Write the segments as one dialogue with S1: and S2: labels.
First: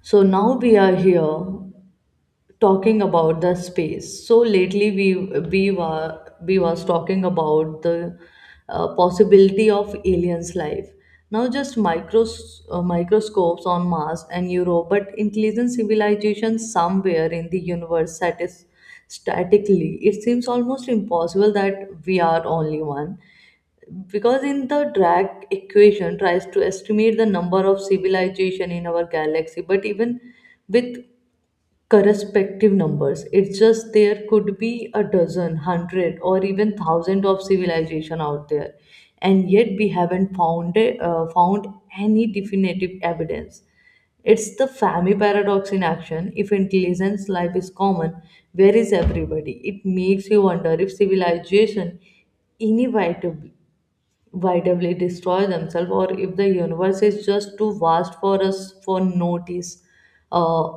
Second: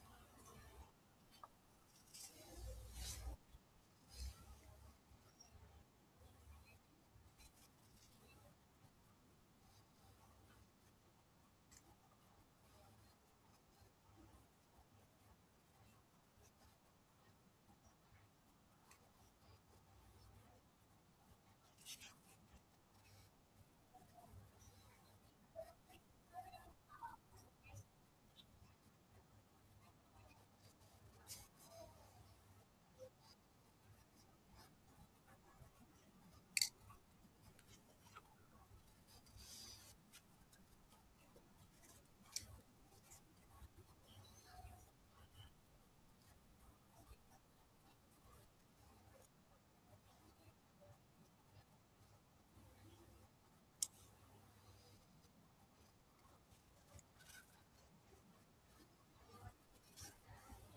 S1: So now we are here talking about the space. So lately we was talking about the possibility of aliens life. Now just microscopes on Mars and Europe, but intelligent civilization somewhere in the universe statically. It seems almost impossible that we are only one, because in the drag equation tries to estimate the number of civilization in our galaxy. But even with correspective numbers, it's just there could be a dozen hundred or even thousand of civilization out there, and yet we haven't found any definitive evidence. It's the Fermi paradox in action. If intelligence life is common, where is everybody? It makes you wonder if civilization inevitably vitally destroy themselves, or if the universe is just too vast for us for notice uh,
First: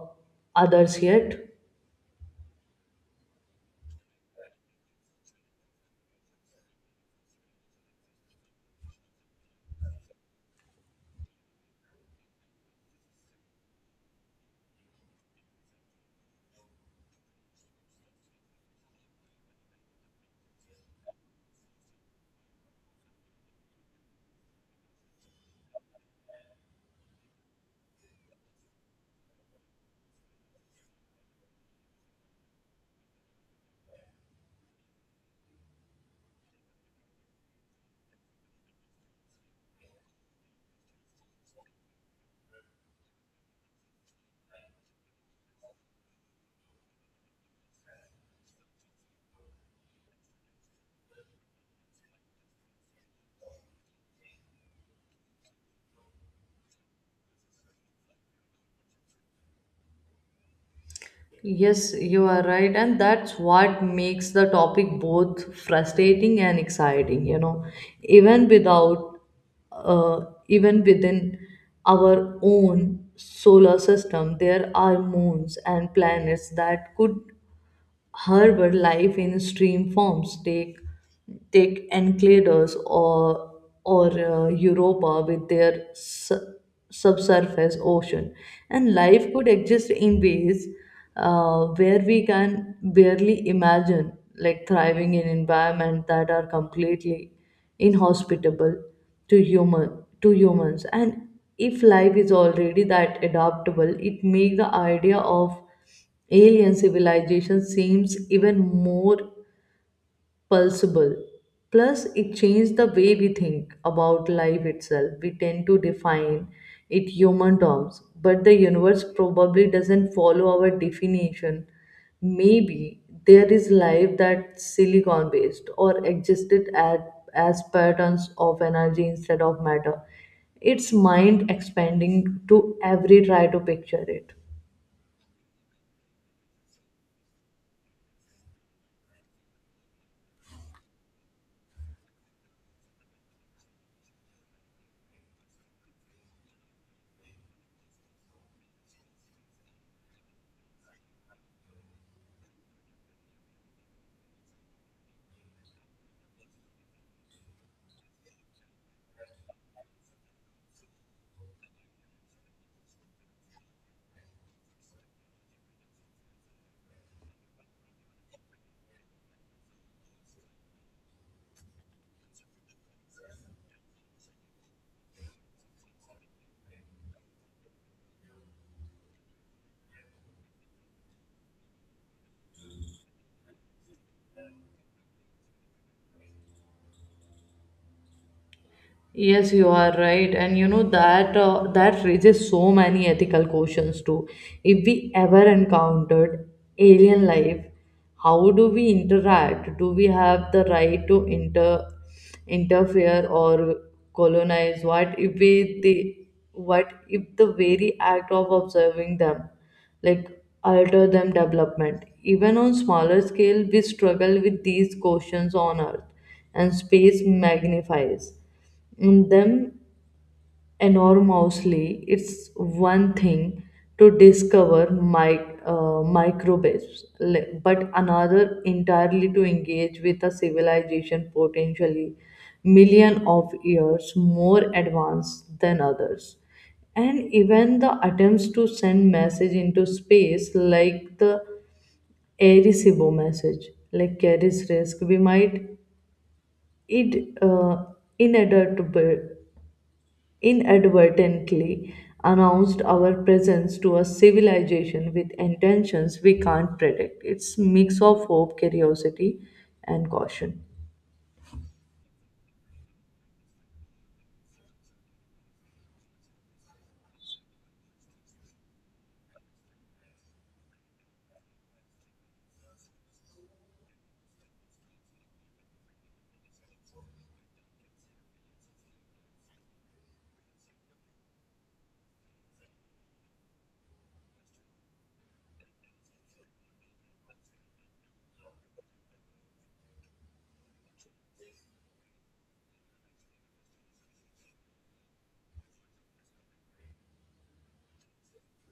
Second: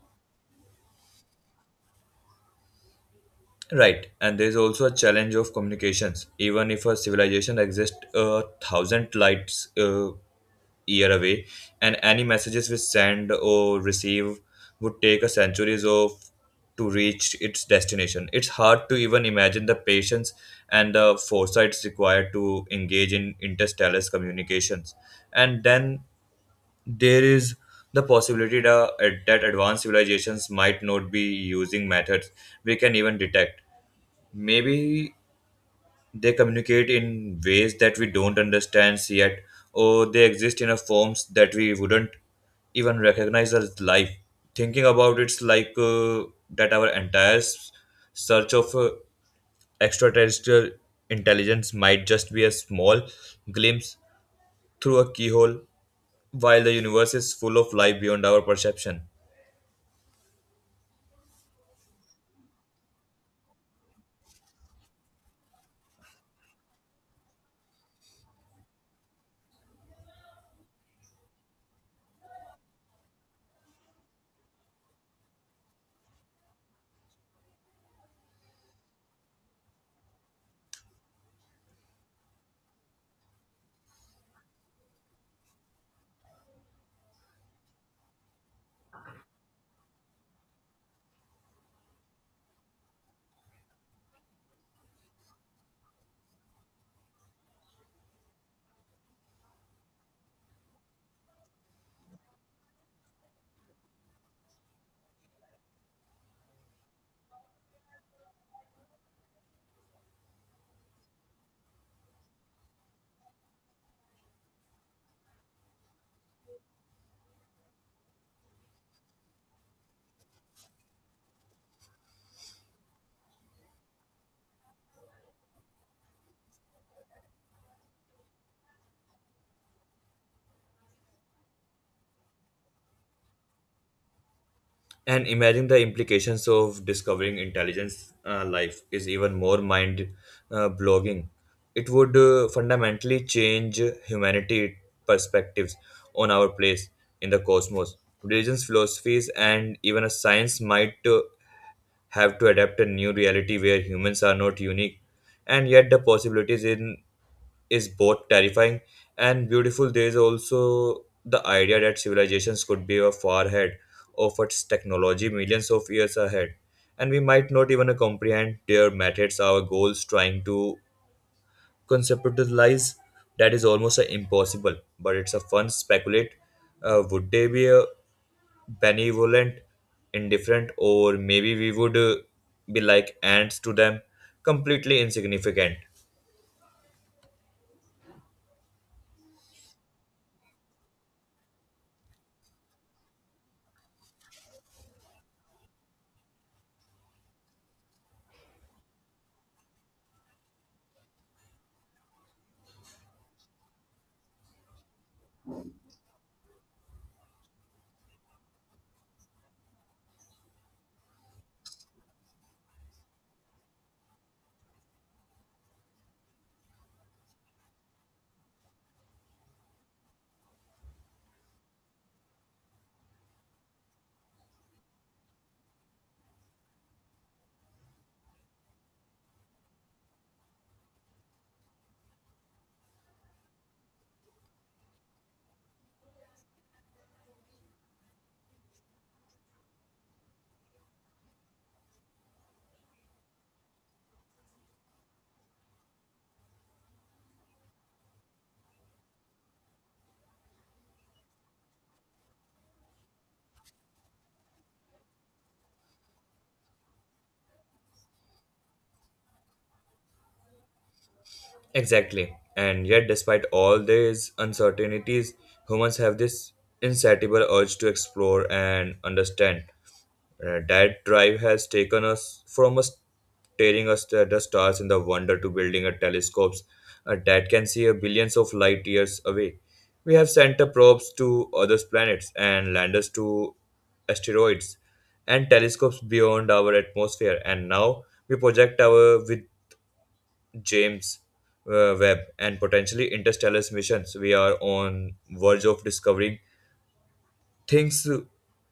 S1: others yet.
S2: Right, and there is also a challenge of communications. Even if a civilization exists a thousand lights year away, and any messages we send or receive would take a centuries of to reach its destination. It's hard to even imagine the patience and the foresight required to engage in interstellar communications. And then there is the possibility that advanced civilizations might not be using methods we can even detect. Maybe they communicate in ways that we don't understand yet, or they exist in a forms that we wouldn't even recognize as life. Thinking about it's like that our entire search of extraterrestrial intelligence might just be a small glimpse through a keyhole, while the universe is full of life beyond our perception.
S1: Yes, you are right, and that's what makes the topic both frustrating and exciting. Even without uh, even within our own solar system there are moons and planets that could Herbalife in stream forms. Take Encladus, or Europa, with their subsurface ocean, and life could exist in ways where we can barely imagine, like thriving in environments that are completely inhospitable to humans. And if life is already that adaptable, it makes the idea of alien civilization seems even more plausible. Plus, it changed the way we think about life itself. We tend to define it human terms, but the universe probably doesn't follow our definition. Maybe there is life that's silicon based or existed at, as patterns of energy instead of matter. It's mind expanding to every try to picture it.
S2: And imagine the implications of discovering intelligence life is even more mind blogging. It would fundamentally change humanity perspectives on our place in the cosmos. Religions, philosophies, and even a science might have to adapt a new reality where humans are not unique, and yet the possibilities in is both terrifying and beautiful. There is also the idea that civilizations could be far ahead of its technology millions of years ahead, and we might not even comprehend their methods, our goals, trying to conceptualize that is almost impossible, but it's a fun speculate. Would they be benevolent, indifferent, or maybe we would be like ants to them, completely insignificant?
S1: Yes, you are right, and you know that raises so many ethical questions too. If we ever encountered alien life, how do we interact? Do we have the right to interfere or colonize? What if the very act of observing them, like alter them development? Even on smaller scale, we struggle with these questions on Earth, and space magnifies. And them enormously. It's one thing to discover microbes, but another entirely to engage with a civilization potentially million of years more advanced than others. And even the attempts to send message into space, like the Arecibo message, like carries risk. We might it inadvertently inadvertently announced our presence to a civilization with intentions we can't predict. It's mix of hope, curiosity, and caution.
S2: Exactly. And yet, despite all these uncertainties, humans have this insatiable urge to explore and understand. That drive has taken us from us staring us at the stars in the wonder to building a telescopes that can see a billions of light years away. We have sent the probes to other planets and landers to asteroids and telescopes beyond our atmosphere. And now we project our with James Webb and potentially interstellar missions, we are on verge of discovering things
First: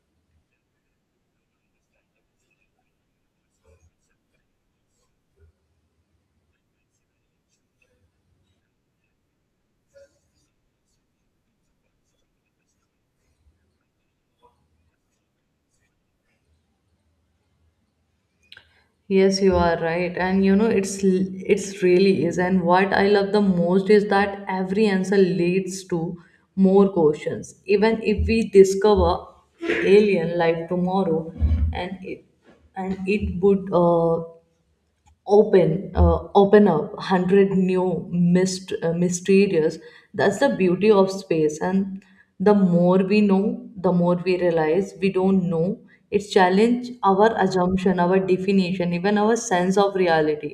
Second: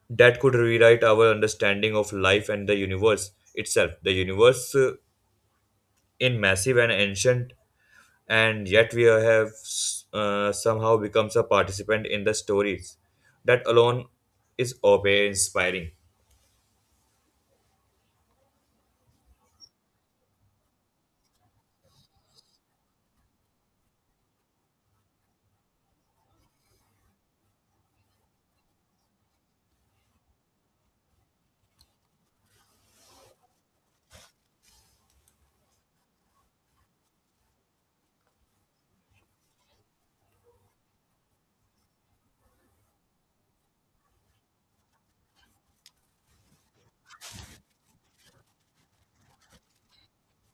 S2: that could rewrite our understanding of life and the universe itself. The universe in massive and ancient, and yet we have somehow becomes a participant in the stories. That alone is awe inspiring.
S1: Yes, you are right, and you know it's really is. And what I love the most is that every answer leads to more questions. Even if we discover alien life tomorrow, and it and it would open up 100 new mysterious. That's the beauty of space. And the more we know, the more we realize we don't know. It challenge our assumption, our definition, even our sense of reality,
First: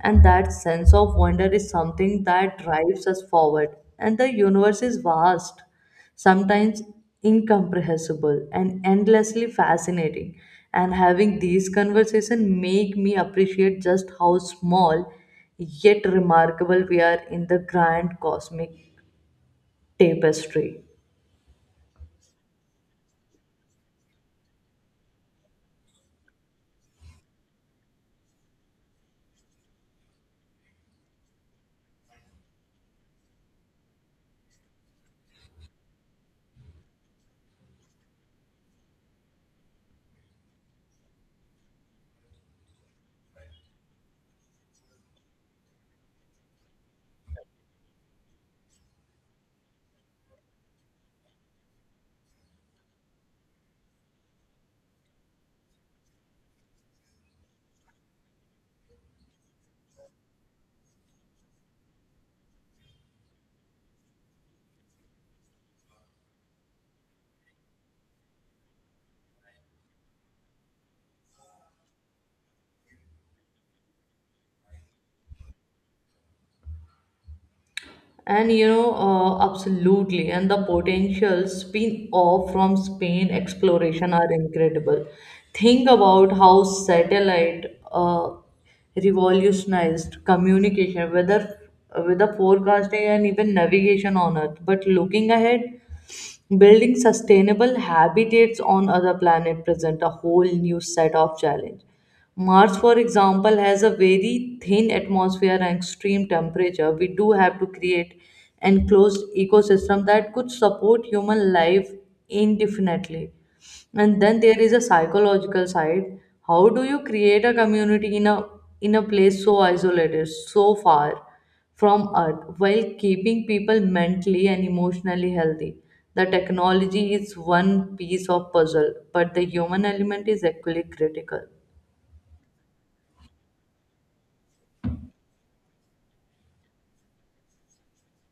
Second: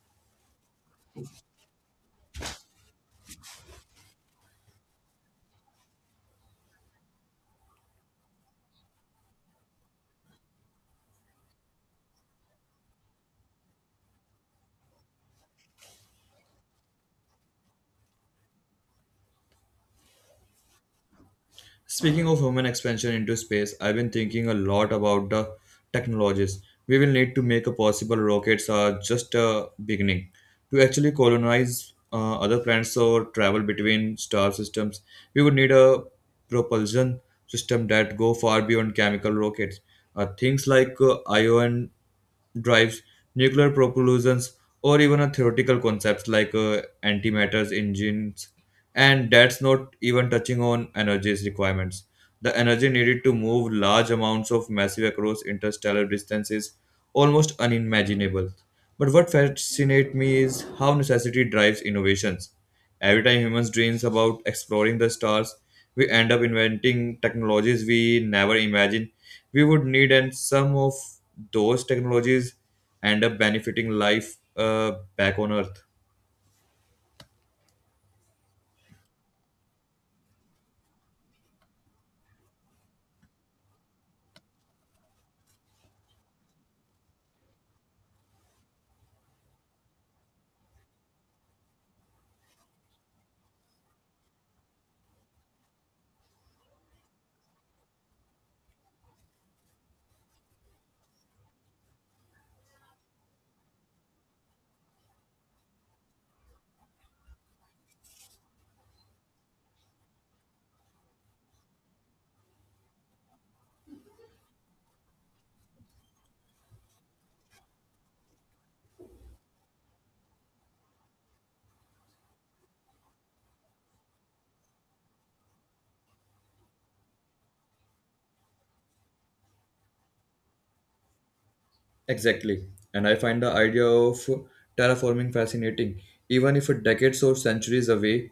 S1: and that sense of wonder is something that drives us forward. And the universe is vast, sometimes incomprehensible, and endlessly fascinating. And having these conversations make me appreciate just how small yet remarkable we are in the grand cosmic tapestry.
S2: Speaking of human expansion into space, I've been thinking a lot about the technologies we will need to make a possible rockets are just a beginning to actually colonize other planets or travel between star systems. We would need a propulsion system that go far beyond chemical rockets. Things like ion drives, nuclear propulsions, or even a theoretical concepts like antimatters engines. And that's not even touching on energy's requirements. The energy needed to move large amounts of massive across interstellar distances almost unimaginable. But what fascinates me is how necessity drives innovations. Every time humans dreams about exploring the stars, we end up inventing technologies we never imagined we would need, and some of those technologies end up benefiting life back on Earth.
S1: And you know, absolutely. And the potential spin off from Spain exploration are incredible. Think about how satellite revolutionized communication, whether forecasting, and even navigation on Earth. But looking ahead, building sustainable habitats on other planets present a whole new set of challenge. Mars, for example, has a very thin atmosphere and extreme temperature. We do have to create enclosed ecosystem that could support human life indefinitely. And then there is a psychological side. How do you create a community in a place so isolated, so far from Earth, while keeping people mentally and emotionally healthy? The technology is one piece of puzzle, but the human element is equally critical.
S2: Exactly. And I find the idea of terraforming fascinating. Even if decades or centuries away,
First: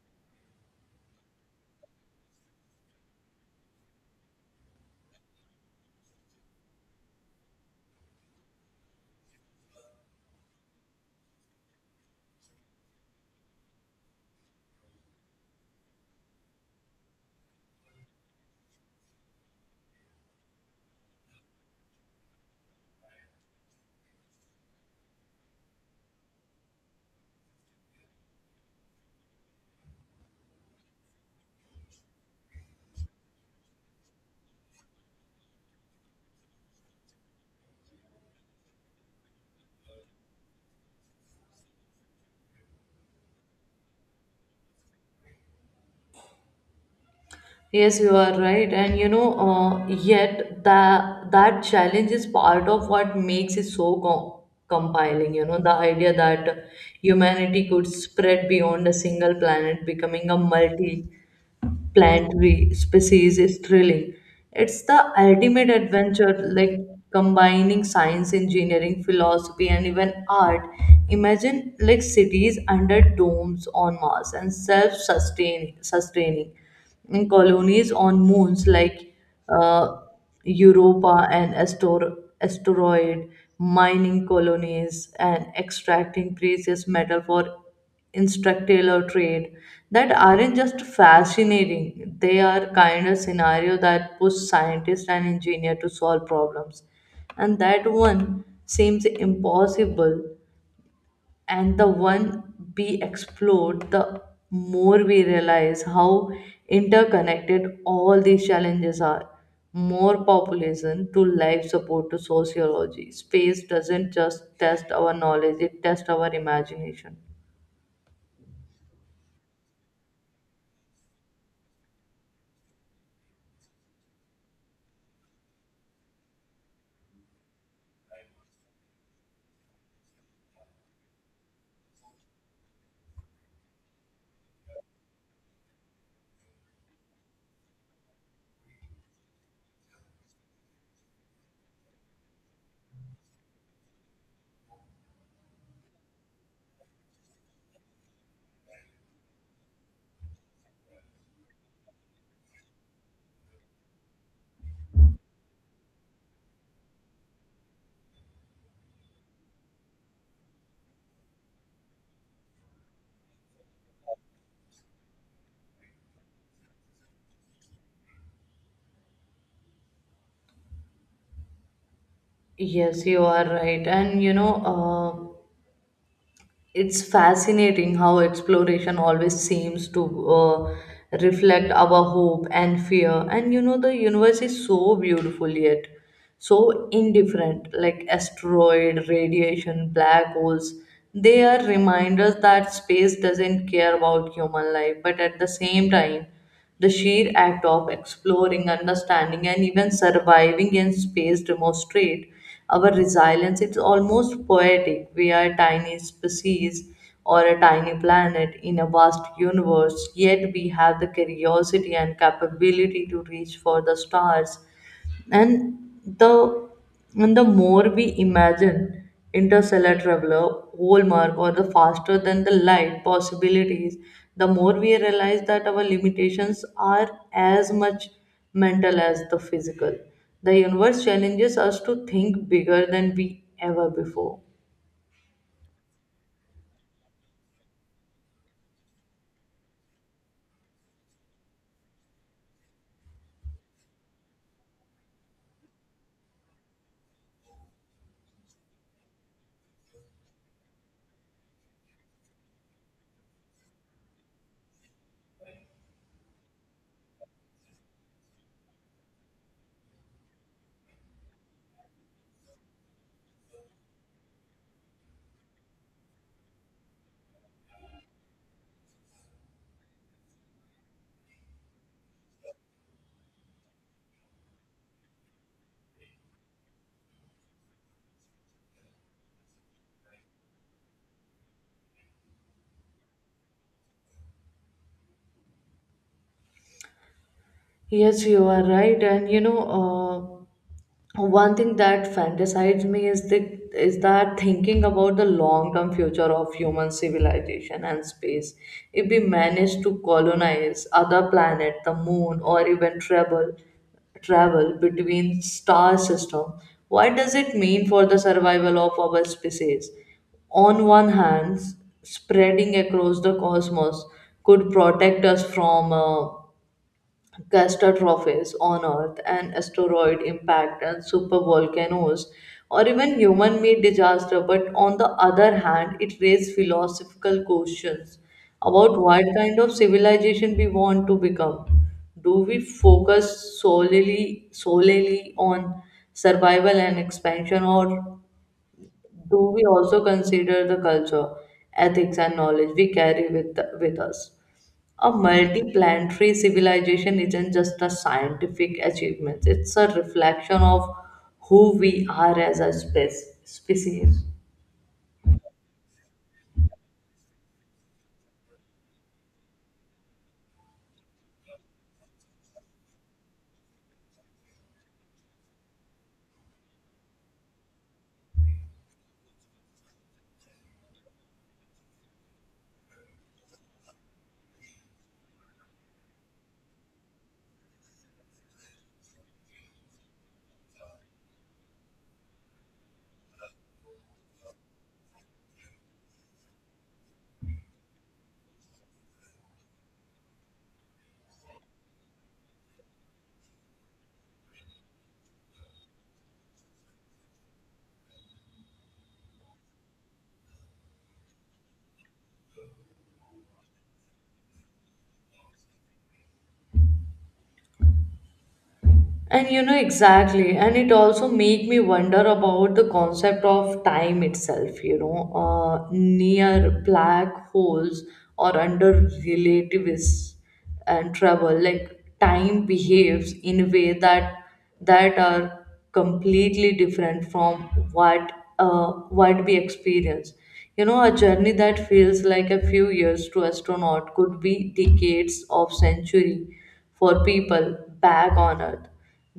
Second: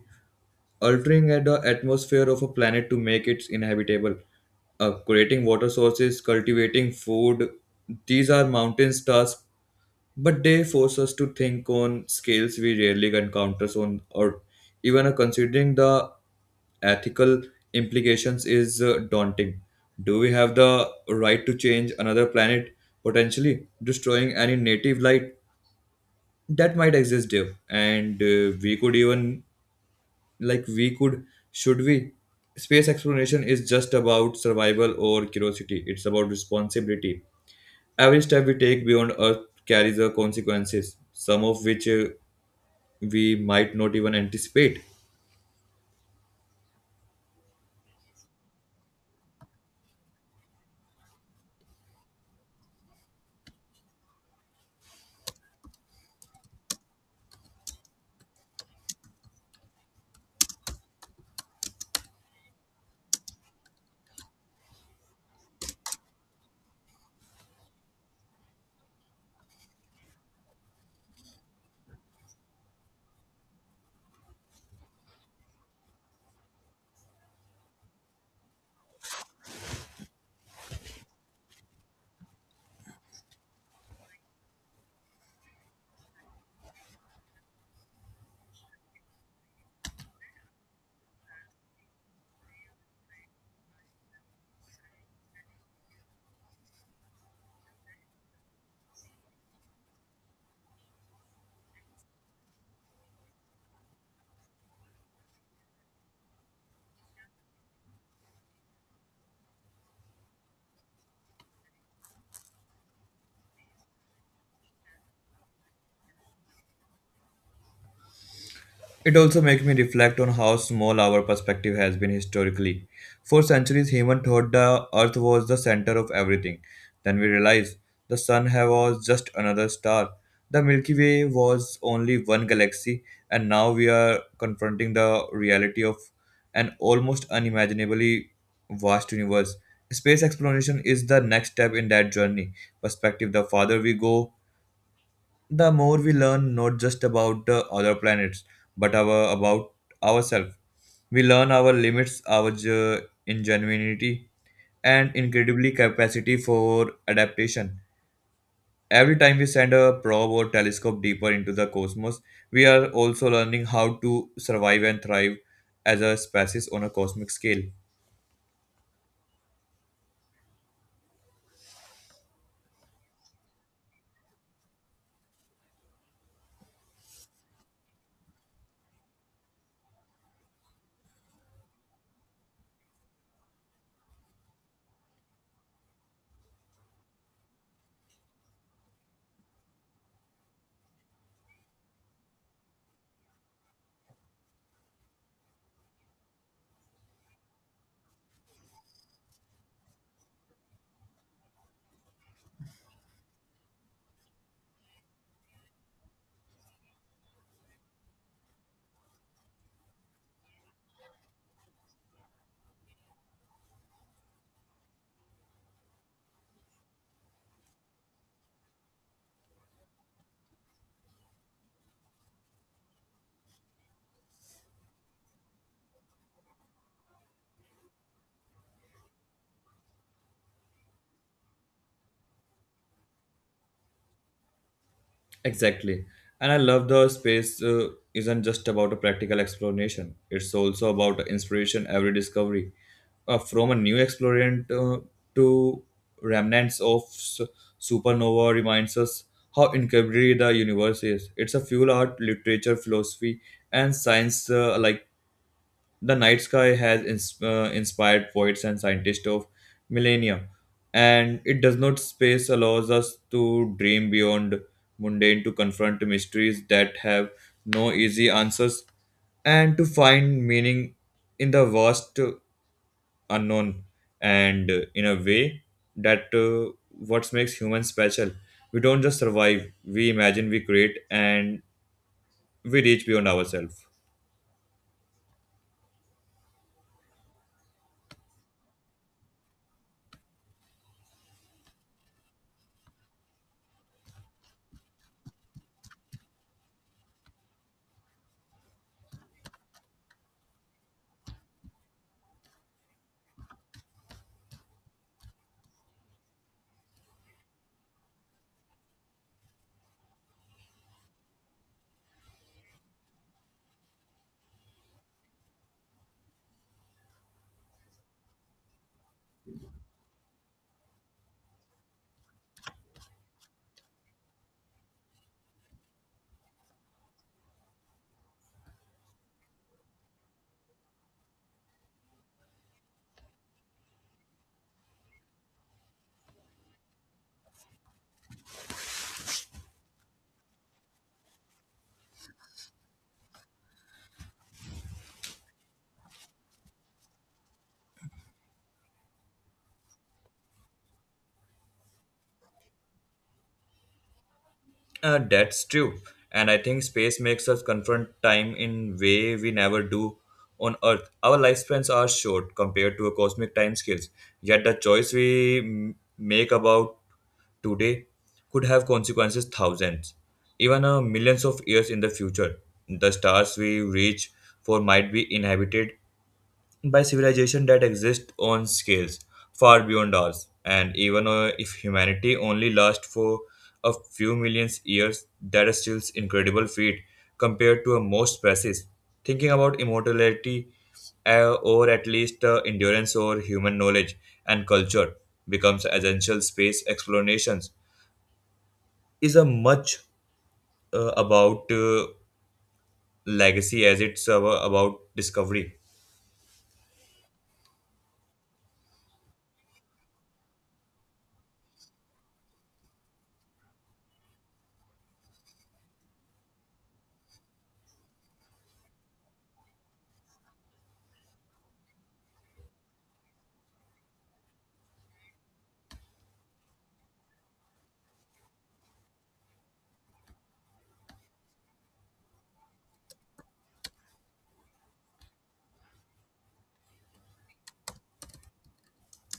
S2: altering the atmosphere of a planet to make it inhabitable, creating water sources, cultivating food, these are mountains tasks. But they force us to think on scales we rarely encounter on or even considering the ethical implications is daunting. Do we have the right to change another planet, potentially destroying any native life that might exist there? And we could even, like, we could, should we? Space exploration is just about survival or curiosity, it's about responsibility. Every step we take beyond Earth carries a consequences, some of which we might not even anticipate.
S1: Yes, you are right, and you know, yet that challenge is part of what makes it so compiling. You know, the idea that humanity could spread beyond a single planet, becoming a multi plant we species is thrilling. It's the ultimate adventure, like combining science, engineering, philosophy, and even art. Imagine like cities under domes on Mars, and self-sustaining, sustaining in colonies on moons like uh, Europa, and asteroid mining colonies, and extracting precious metal for instructional trade. That aren't just fascinating, they are kind of scenario that push scientists and engineers to solve problems, and that one seems impossible. And the one we explored, the more we realize how interconnected all these challenges are, more population to life support to sociology. Space doesn't just test our knowledge, it tests our imagination.
S2: It also makes me reflect on how small our perspective has been historically. For centuries, humans thought the earth was the center of everything. Then we realized the was just another star. The Milky Way was only one galaxy, and now we are confronting the reality of an almost unimaginably vast universe. Space exploration is the next step in that journey. Perspective the farther we go, the more we learn not just about other planets but our about ourselves, we learn our limits our ingenuity and incredibly capacity for adaptation. Every time we send a probe or telescope deeper into the cosmos we are also learning how to survive and thrive as a species on a cosmic scale.
S1: Yes, you are right. And you know, uh, it's fascinating how exploration always seems to reflect our hope and fear. And you know, the universe is so beautiful yet so indifferent, like asteroid, radiation, black holes. They are reminders that space doesn't care about human life, but at the same time, the sheer act of exploring, understanding, and even surviving in space demonstrate our resilience. It's almost poetic. We are a tiny species or a tiny planet in a vast universe, yet we have the curiosity and capability to reach for the stars. And the and the more we imagine interstellar traveler, hallmark, or the faster than the light possibilities, the more we realize that our limitations are as much mental as the physical. The universe challenges us to think bigger than we ever before.
S2: Exactly, and I love the space isn't just about a practical explanation, it's also about inspiration. Every discovery from a new explorant to remnants of supernova reminds us how incredibly the universe is. It's a fuel art, literature, philosophy, and science. Like the night sky has inspired poets and scientists of millennia, and it does not space allows us to dream beyond mundane, to confront mysteries that have no easy answers, and to find meaning in the vast unknown. And in a way that what makes humans special, we don't just survive, we imagine, we create, and we reach beyond ourselves.
S1: Yes, you are right, and you know. One thing that fantasizes me is that thinking about the long term future of human civilization and space. If we manage to colonize other planet, the moon, or even travel between star system, what does it mean for the survival of our species? On one hand, spreading across the cosmos could protect us from catastrophes on Earth, an asteroid impact, and supervolcanoes, or even human made disaster. But on the other hand, it raises philosophical questions about what kind of civilization we want to become. Do we focus solely on survival and expansion, or do we also consider the culture, ethics, and knowledge we carry with us? A multiplanetary civilization isn't just a scientific achievement, it's a reflection of who we are as a species.
S2: That's true, and I think space makes us confront time in way we never do on earth. Our lifespans are short compared to a cosmic time scales, yet the choice we make about today could have consequences thousands, even millions of years in the future. The stars we reach for might be inhabited by civilizations that exist on scales far beyond ours. And even if humanity only lasts for a few million years, that is still incredible feat compared to most species. Thinking about immortality or at least endurance or human knowledge and culture becomes essential. Space explorations is a much about legacy as it's about discovery.
S1: And you know exactly, and it also make me wonder about the concept of time itself. You know, near black holes or under relativists and travel, like time behaves in a way that are completely different from what what we experience. You know, a journey that feels like a few years to astronaut could be decades of century for people back on Earth.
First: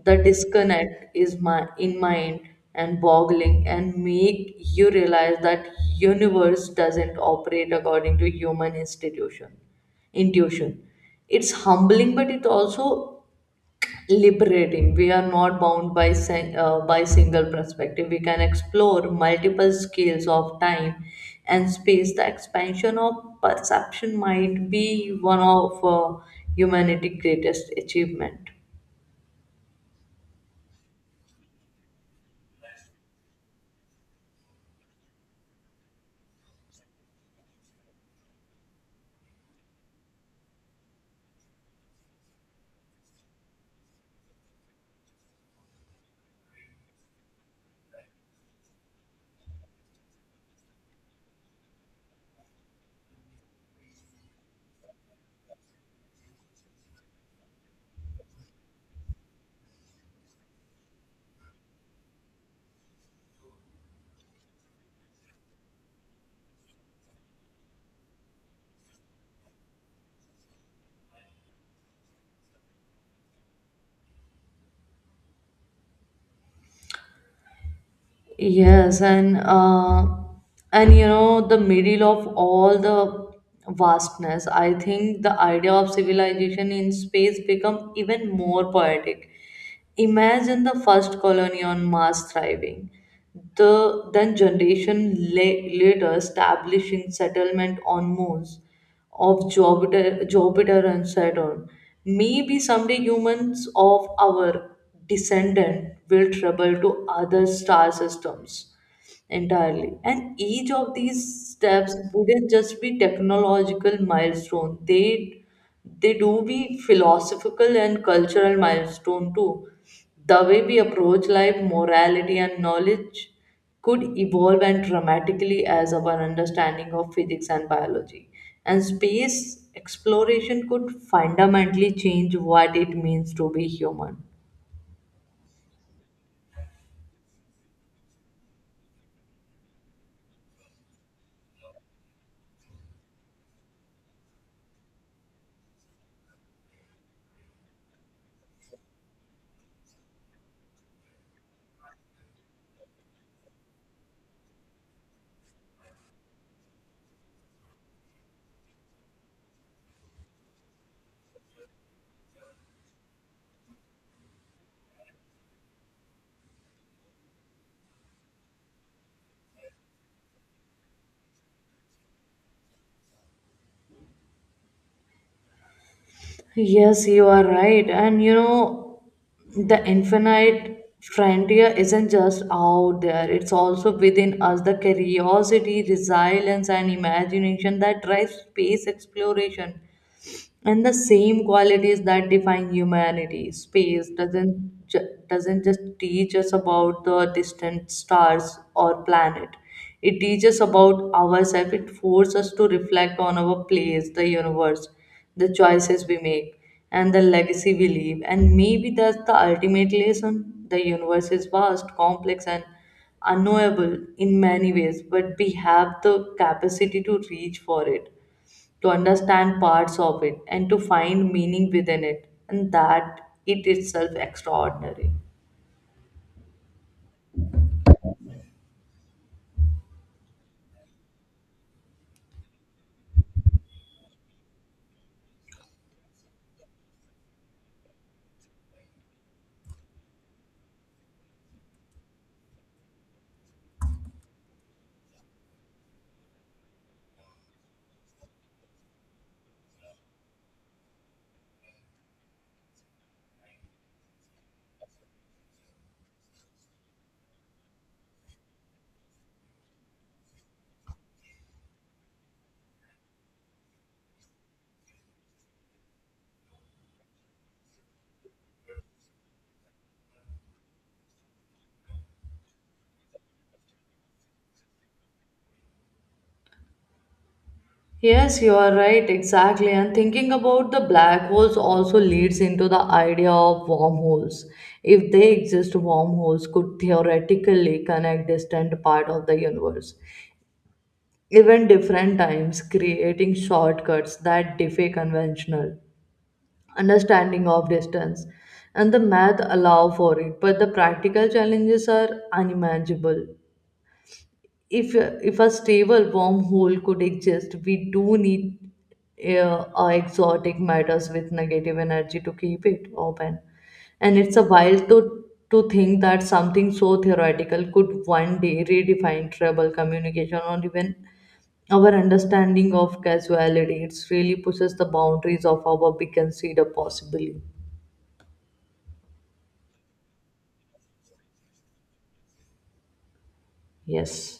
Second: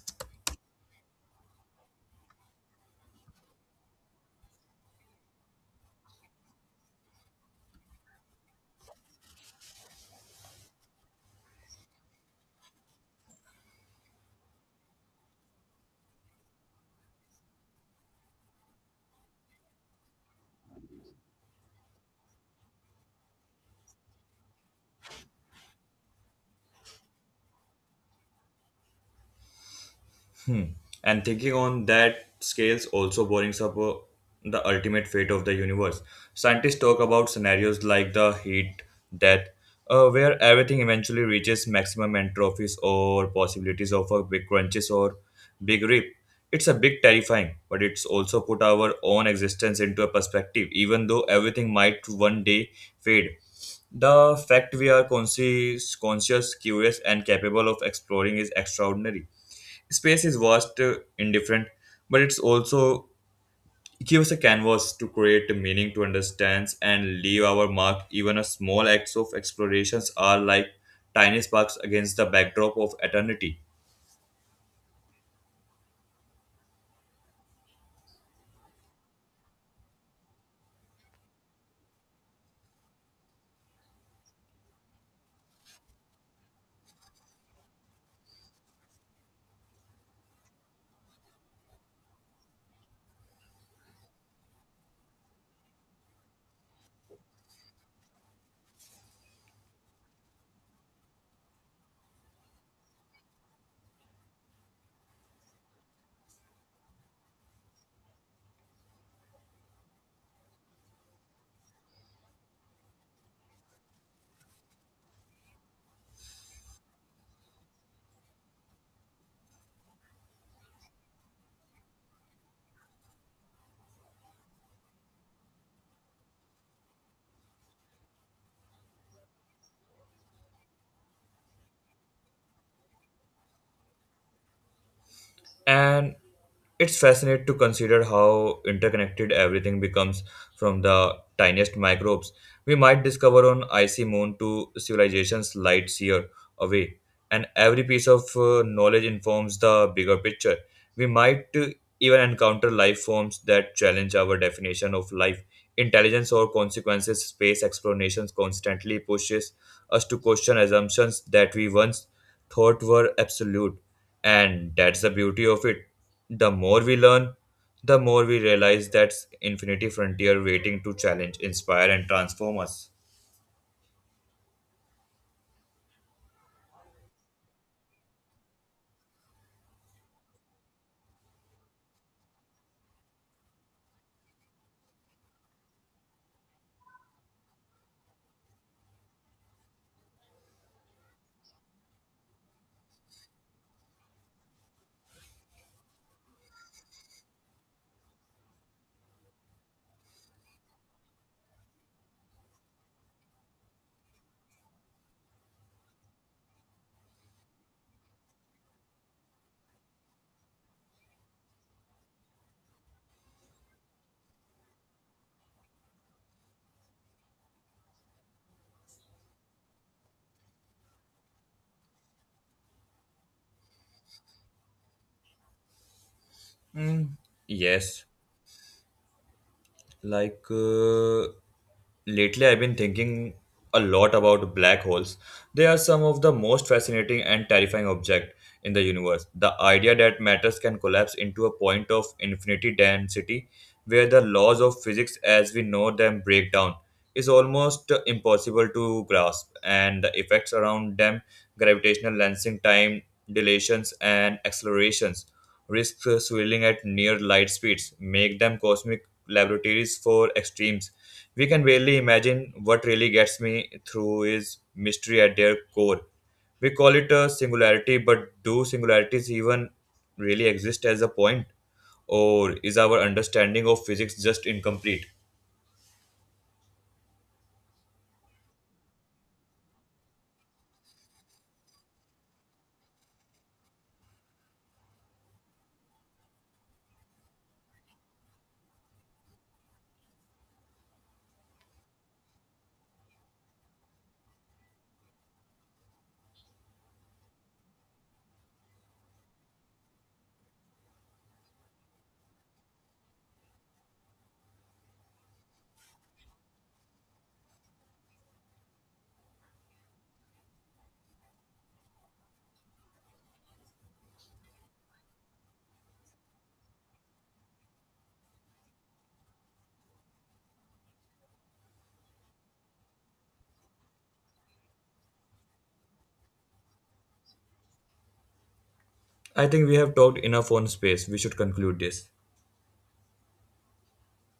S1: The disconnect is my in mind and boggling, and make you realize that universe doesn't operate according to human institution intuition. It's humbling, but it's also liberating. We are not bound by single perspective, we can explore multiple scales of time and space. The expansion of perception might be one of humanity's greatest achievement.
S2: Hmm. And thinking on that scales also brings up the ultimate fate of the universe. Scientists talk about scenarios like the heat death, where everything eventually reaches maximum entrophies or possibilities of a big crunches or big rip. It's a big terrifying, but it's also put our own existence into a perspective, even though everything might one day fade. The fact we are conscious, curious, and capable of exploring is extraordinary. Space is vast, indifferent, but it's also gives a canvas to create a meaning to understand and leave our mark. Even a small acts of explorations are like tiny sparks against the backdrop of eternity.
S1: Yes, and and the middle of all the vastness, I think the idea of civilization in space become even more poetic. Imagine the first colony on Mars thriving, the then generation later establishing settlement on moons, of Jupiter and Saturn. Maybe someday humans of our descendant will travel to other star systems entirely. And each of these steps wouldn't just be technological milestone. They do be philosophical and cultural milestone too. The way we approach life, morality, and knowledge could evolve and dramatically as our understanding of physics and biology. And space exploration could fundamentally change what it means to be human.
S2: And it's fascinating to consider how interconnected everything becomes, from the tiniest microbes we might discover on icy moon to civilizations lights year away. And every piece of knowledge informs the bigger picture. We might even encounter life forms that challenge our definition of life. Intelligence or consequences space explorations constantly pushes us to question assumptions that we once thought were absolute. And that's the beauty of it. The more we learn, the more we realize that's infinity frontier waiting to challenge, inspire, and transform us.
S1: Yes, you are right. And you know, the infinite frontier isn't just out there, it's also within us. The curiosity, resilience, and imagination that drives space exploration, and the same qualities that define humanity. Space doesn't just teach us about the distant stars or planet, it teaches about ourselves. It forces us to reflect on our place the universe, the choices we make, and the legacy we leave. And maybe that's the ultimate lesson. The universe is vast, complex, and unknowable in many ways, but we have the capacity to reach for it, to understand parts of it, and to find meaning within it. And that it itself extraordinary.
S2: Mm, yes. Like lately, I've been thinking a lot about black holes. They are some of the most fascinating and terrifying object in the universe. The idea that matters can collapse into a point of infinity density where the laws of physics as we know them break down is almost impossible to grasp, and the effects around them gravitational lensing, time dilations, and accelerations risks swirling at near light speeds make them cosmic laboratories for extremes. We can barely imagine what really gets me through is mystery at their core. We call it a singularity, but do singularities even really exist as a point? Or is our understanding of physics just incomplete?
S1: Yes, you are right, exactly. And thinking about the black holes also leads into the idea of wormholes. If they exist, wormholes could theoretically connect distant part of the universe, even different times, creating shortcuts that defy conventional understanding of distance. And the math allow for it, but the practical challenges are unimaginable. If if a stable wormhole could exist, we do need exotic matters with negative energy to keep it open. And it's a wild to think that something so theoretical could one day redefine travel, communication, or even our understanding of casuality. It really pushes the boundaries of our we consider possibly.
S2: I think we have talked enough on space. We should conclude this.
S1: Yes.